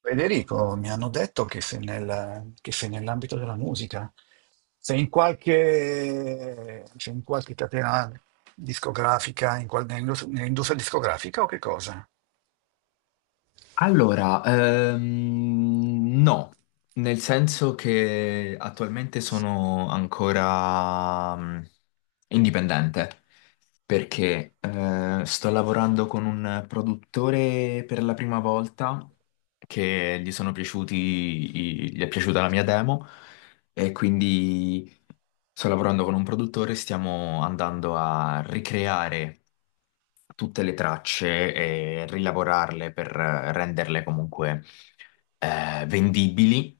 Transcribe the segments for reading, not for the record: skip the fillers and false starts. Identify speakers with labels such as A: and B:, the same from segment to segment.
A: Federico, mi hanno detto che che sei nell'ambito della musica, sei in qualche catena discografica, nell'industria discografica o che cosa?
B: Allora, no, nel senso che attualmente sono ancora indipendente, perché sto lavorando con un produttore per la prima volta, che gli sono piaciuti, gli è piaciuta la mia demo. E quindi sto lavorando con un produttore, stiamo andando a ricreare tutte le tracce e rilavorarle per renderle comunque vendibili,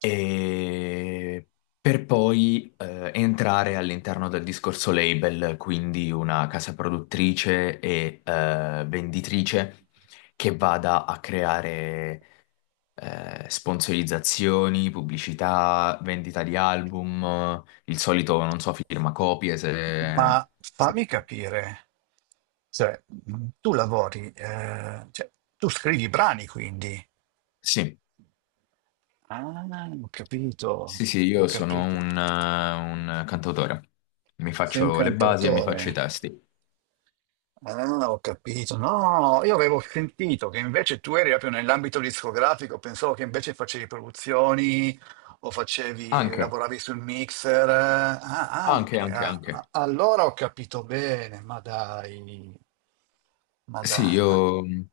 B: e per poi entrare all'interno del discorso label, quindi una casa produttrice e venditrice che vada a creare sponsorizzazioni, pubblicità, vendita di album, il solito, non so, firma copie.
A: Ma
B: Se-
A: fammi capire, cioè, tu lavori, tu scrivi brani quindi.
B: Sì,
A: Ah, ho capito,
B: sì, sì,
A: ho
B: io sono
A: capito.
B: un cantautore. Mi
A: Sei un
B: faccio le basi e mi
A: cantautore.
B: faccio i testi.
A: Ah, ho capito. No, io avevo sentito che invece tu eri proprio nell'ambito discografico, pensavo che invece facevi produzioni o facevi,
B: Anche,
A: lavoravi sul mixer. Ah,
B: anche,
A: anche.
B: anche,
A: Ah.
B: anche.
A: Ah, allora ho capito bene, ma dai. Ma
B: Sì,
A: dai, ma...
B: io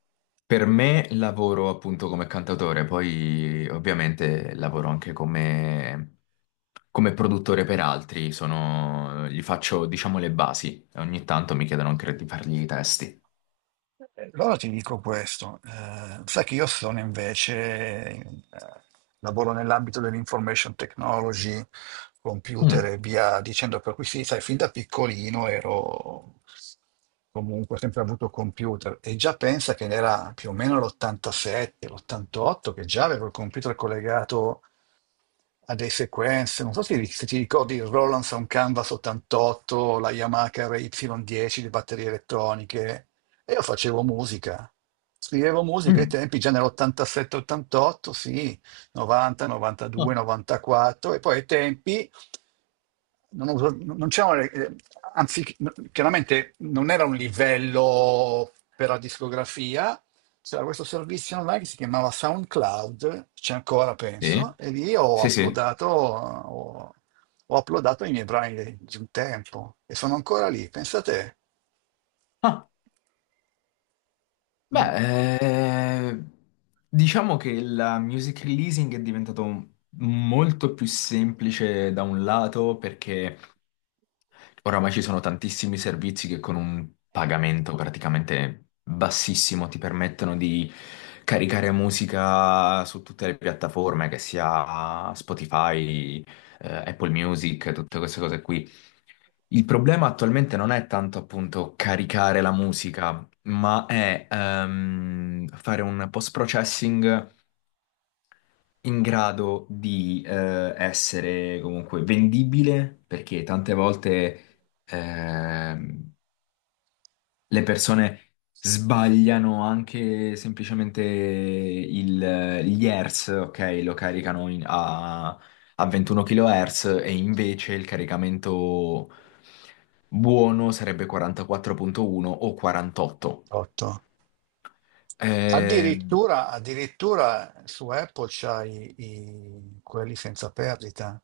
B: per me lavoro appunto come cantautore, poi ovviamente lavoro anche come produttore per altri, gli faccio diciamo le basi, ogni tanto mi chiedono anche di fargli i testi.
A: Allora ti dico questo, sai che io sono invece, lavoro nell'ambito dell'information technology, computer
B: Mm,
A: e via dicendo, per cui sì, sai, fin da piccolino ero comunque sempre avuto computer e già pensa che era più o meno l'87, l'88 che già avevo il computer collegato a dei sequenze, non so se, se ti ricordi il Roland Sound Canvas 88, la Yamaha RY10, le batterie elettroniche, e io facevo musica. Scrivevo musica ai
B: mm,
A: tempi, già nell'87-88, sì, 90,
B: no.
A: 92, 94, e poi ai tempi non c'erano, anzi, chiaramente non era un livello per la discografia, c'era questo servizio online che si chiamava SoundCloud, c'è ancora
B: Sì,
A: penso, e lì ho
B: sì, sì.
A: uploadato, ho, ho uploadato i miei brani di un tempo e sono ancora lì, pensate.
B: Ah,
A: Mm.
B: beh, diciamo che la music releasing è diventato molto più semplice da un lato, perché oramai ci sono tantissimi servizi che con un pagamento praticamente bassissimo ti permettono di caricare musica su tutte le piattaforme, che sia Spotify, Apple Music, tutte queste cose qui. Il problema attualmente non è tanto appunto caricare la musica, ma è fare un post-processing in grado di essere comunque vendibile, perché tante volte. Ehm, le persone sbagliano anche semplicemente gli hertz, ok? Lo caricano a 21 kHz e invece il caricamento buono sarebbe 44.1 o 48.
A: Otto.
B: Eh,
A: Addirittura, addirittura su Apple c'hai i, quelli senza perdita,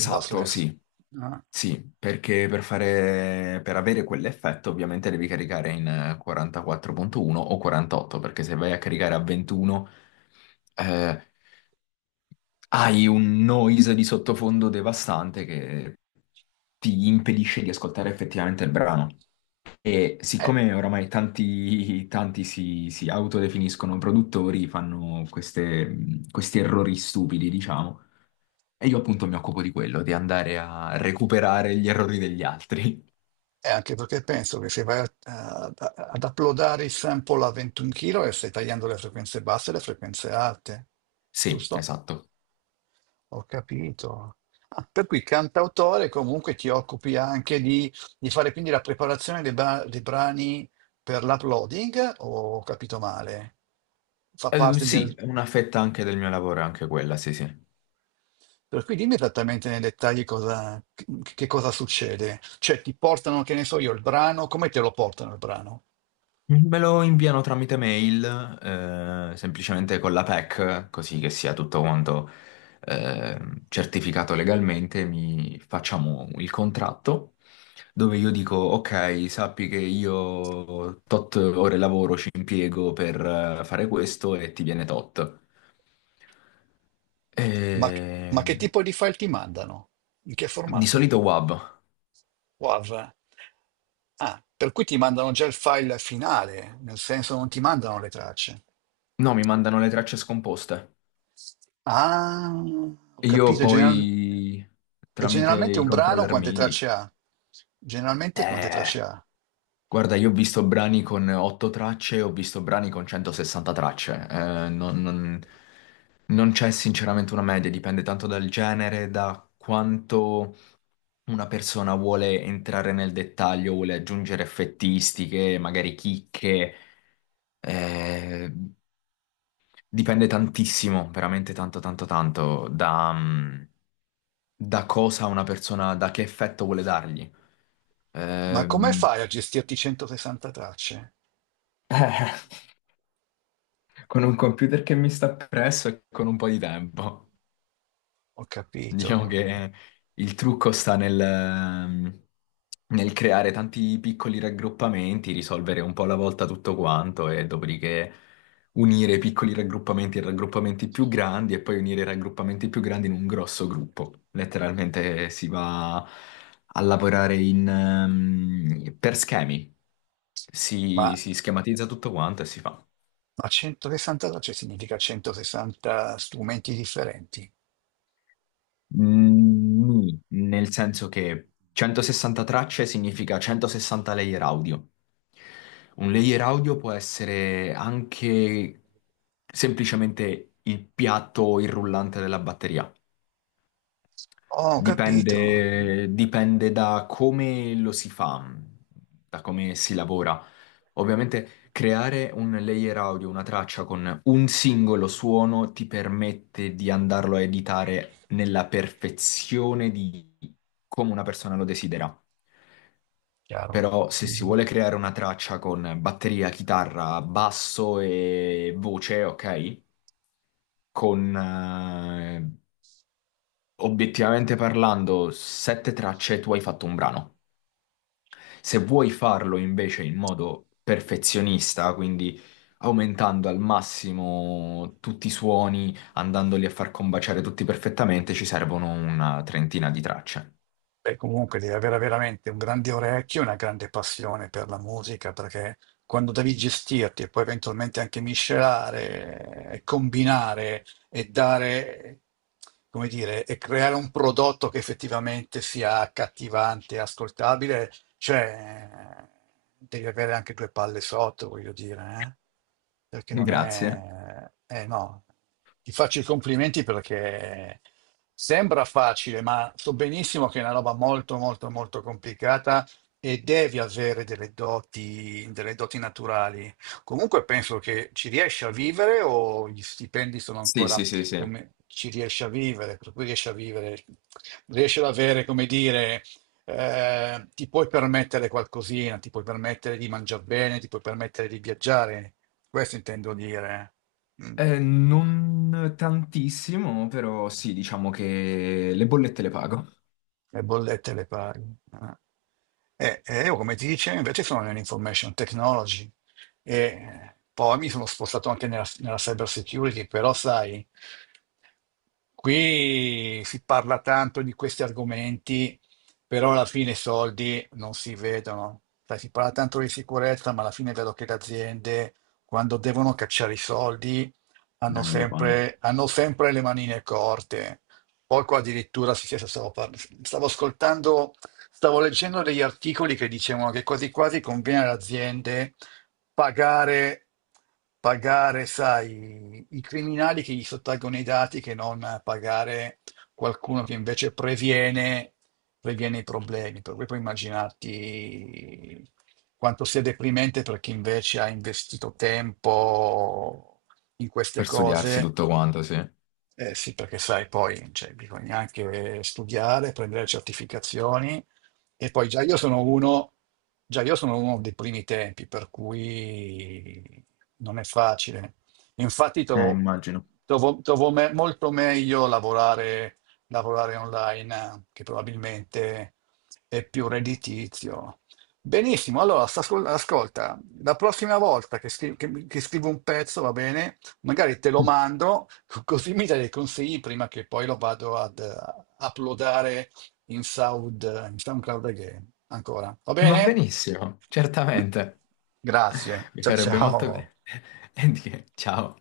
A: i lossless,
B: sì.
A: no?
B: Sì, perché per avere quell'effetto ovviamente devi caricare in 44.1 o 48, perché se vai a caricare a 21 hai un noise di sottofondo devastante che ti impedisce di ascoltare effettivamente il brano. E
A: Eh,
B: siccome oramai tanti, tanti si autodefiniscono produttori, fanno questi errori stupidi, diciamo. E io appunto mi occupo di quello, di andare a recuperare gli errori degli altri.
A: E anche perché penso che se vai ad uploadare il sample a 21 kg stai tagliando le frequenze basse e le frequenze alte,
B: Sì,
A: giusto?
B: esatto.
A: Ho capito. Ah, per cui cantautore comunque ti occupi anche di fare quindi la preparazione dei brani per l'uploading, o ho capito male? Fa parte
B: Sì,
A: del...
B: è una fetta anche del mio lavoro, è anche quella, sì, sì.
A: Per cui dimmi esattamente nei dettagli cosa, che cosa succede. Cioè ti portano, che ne so io, il brano, come te lo portano il brano?
B: Me lo inviano tramite mail, semplicemente con la PEC, così che sia tutto quanto eh, certificato legalmente. Mi facciamo il contratto dove io dico, ok, sappi che io tot ore lavoro ci impiego per fare questo e ti viene tot.
A: Ma che
B: E.
A: tipo di file ti mandano? In che
B: Di
A: formato?
B: solito WAV.
A: WAV? Ah, per cui ti mandano già il file finale, nel senso non ti mandano le tracce.
B: No, mi mandano le tracce scomposte.
A: Ah, ho
B: Io
A: capito.
B: poi
A: E
B: tramite
A: generalmente
B: i
A: un brano
B: controller
A: quante
B: MIDI.
A: tracce ha? Generalmente quante
B: Eh,
A: tracce ha?
B: Guarda, io ho visto brani con 8 tracce, ho visto brani con 160 tracce. Non c'è sinceramente una media, dipende tanto dal genere, da quanto una persona vuole entrare nel dettaglio, vuole aggiungere effettistiche, magari chicche. Eh, dipende tantissimo, veramente tanto, tanto, tanto da cosa una persona, da che effetto vuole dargli.
A: Ma
B: Eh,
A: come fai a gestirti 160 tracce?
B: con un computer che mi sta presso e con un po' di tempo.
A: Ho capito.
B: Diciamo che il trucco sta nel creare tanti piccoli raggruppamenti, risolvere un po' alla volta tutto quanto e dopodiché unire i piccoli raggruppamenti in raggruppamenti più grandi e poi unire i raggruppamenti più grandi in un grosso gruppo. Letteralmente si va a lavorare per schemi,
A: Ma,
B: si schematizza tutto quanto e si fa.
A: ma 160 tracce significa 160 strumenti differenti.
B: Mm, nì, nel senso che 160 tracce significa 160 layer audio. Un layer audio può essere anche semplicemente il piatto o il rullante della batteria.
A: Oh, ho capito.
B: Dipende, dipende da come lo si fa, da come si lavora. Ovviamente creare un layer audio, una traccia con un singolo suono ti permette di andarlo a editare nella perfezione di come una persona lo desidera.
A: Chiaro.
B: Però se si
A: Mm-hmm.
B: vuole creare una traccia con batteria, chitarra, basso e voce, ok? Con obiettivamente parlando, sette tracce, tu hai fatto un brano. Se vuoi farlo invece in modo perfezionista, quindi aumentando al massimo tutti i suoni, andandoli a far combaciare tutti perfettamente, ci servono una trentina di tracce.
A: Beh, comunque devi avere veramente un grande orecchio e una grande passione per la musica, perché quando devi gestirti e poi eventualmente anche miscelare, e combinare e dare, come dire, e creare un prodotto che effettivamente sia accattivante e ascoltabile, cioè, devi avere anche due palle sotto, voglio dire, eh? Perché non
B: Grazie.
A: è... Eh no, ti faccio i complimenti perché sembra facile, ma so benissimo che è una roba molto, molto, molto complicata e devi avere delle doti naturali. Comunque penso che ci riesci a vivere o gli stipendi sono
B: Sì,
A: ancora
B: sì, sì, sì.
A: come ci riesci a vivere, per cui riesci a vivere, riesci ad avere, come dire ti puoi permettere qualcosina, ti puoi permettere di mangiare bene, ti puoi permettere di viaggiare, questo intendo dire. Eh. Mm.
B: Non tantissimo, però sì, diciamo che le bollette le pago.
A: Le bollette le paghi. Eh. E io, come ti dicevo, invece sono nell'information technology e poi mi sono spostato anche nella cyber security, però sai, qui si parla tanto di questi argomenti, però alla fine i soldi non si vedono. Sai, si parla tanto di sicurezza, ma alla fine vedo che le aziende, quando devono cacciare i soldi, hanno
B: Non lo fanno.
A: sempre, hanno sempre le manine corte. Poco addirittura, sì, sì, adesso stavo, stavo ascoltando, stavo leggendo degli articoli che dicevano che quasi quasi conviene alle aziende pagare, pagare, sai, i criminali che gli sottraggono i dati che non pagare qualcuno che invece previene i problemi. Per cui puoi immaginarti quanto sia deprimente per chi invece ha investito tempo in queste
B: Per studiarsi
A: cose,
B: tutto quanto, sì.
A: eh sì, perché sai, poi cioè, bisogna anche studiare, prendere certificazioni e poi già io sono uno dei primi tempi, per cui non è facile. Infatti trovo
B: Immagino.
A: molto meglio lavorare, online, che probabilmente è più redditizio. Benissimo, allora ascolta, la prossima volta che, che scrivo un pezzo, va bene? Magari te lo mando, così mi dai dei consigli prima che poi lo vado ad uploadare in in SoundCloud again. Ancora. Va
B: Va
A: bene?
B: benissimo, certamente.
A: Grazie.
B: Mi
A: Ciao
B: farebbe molto
A: ciao.
B: bene. E di che, ciao.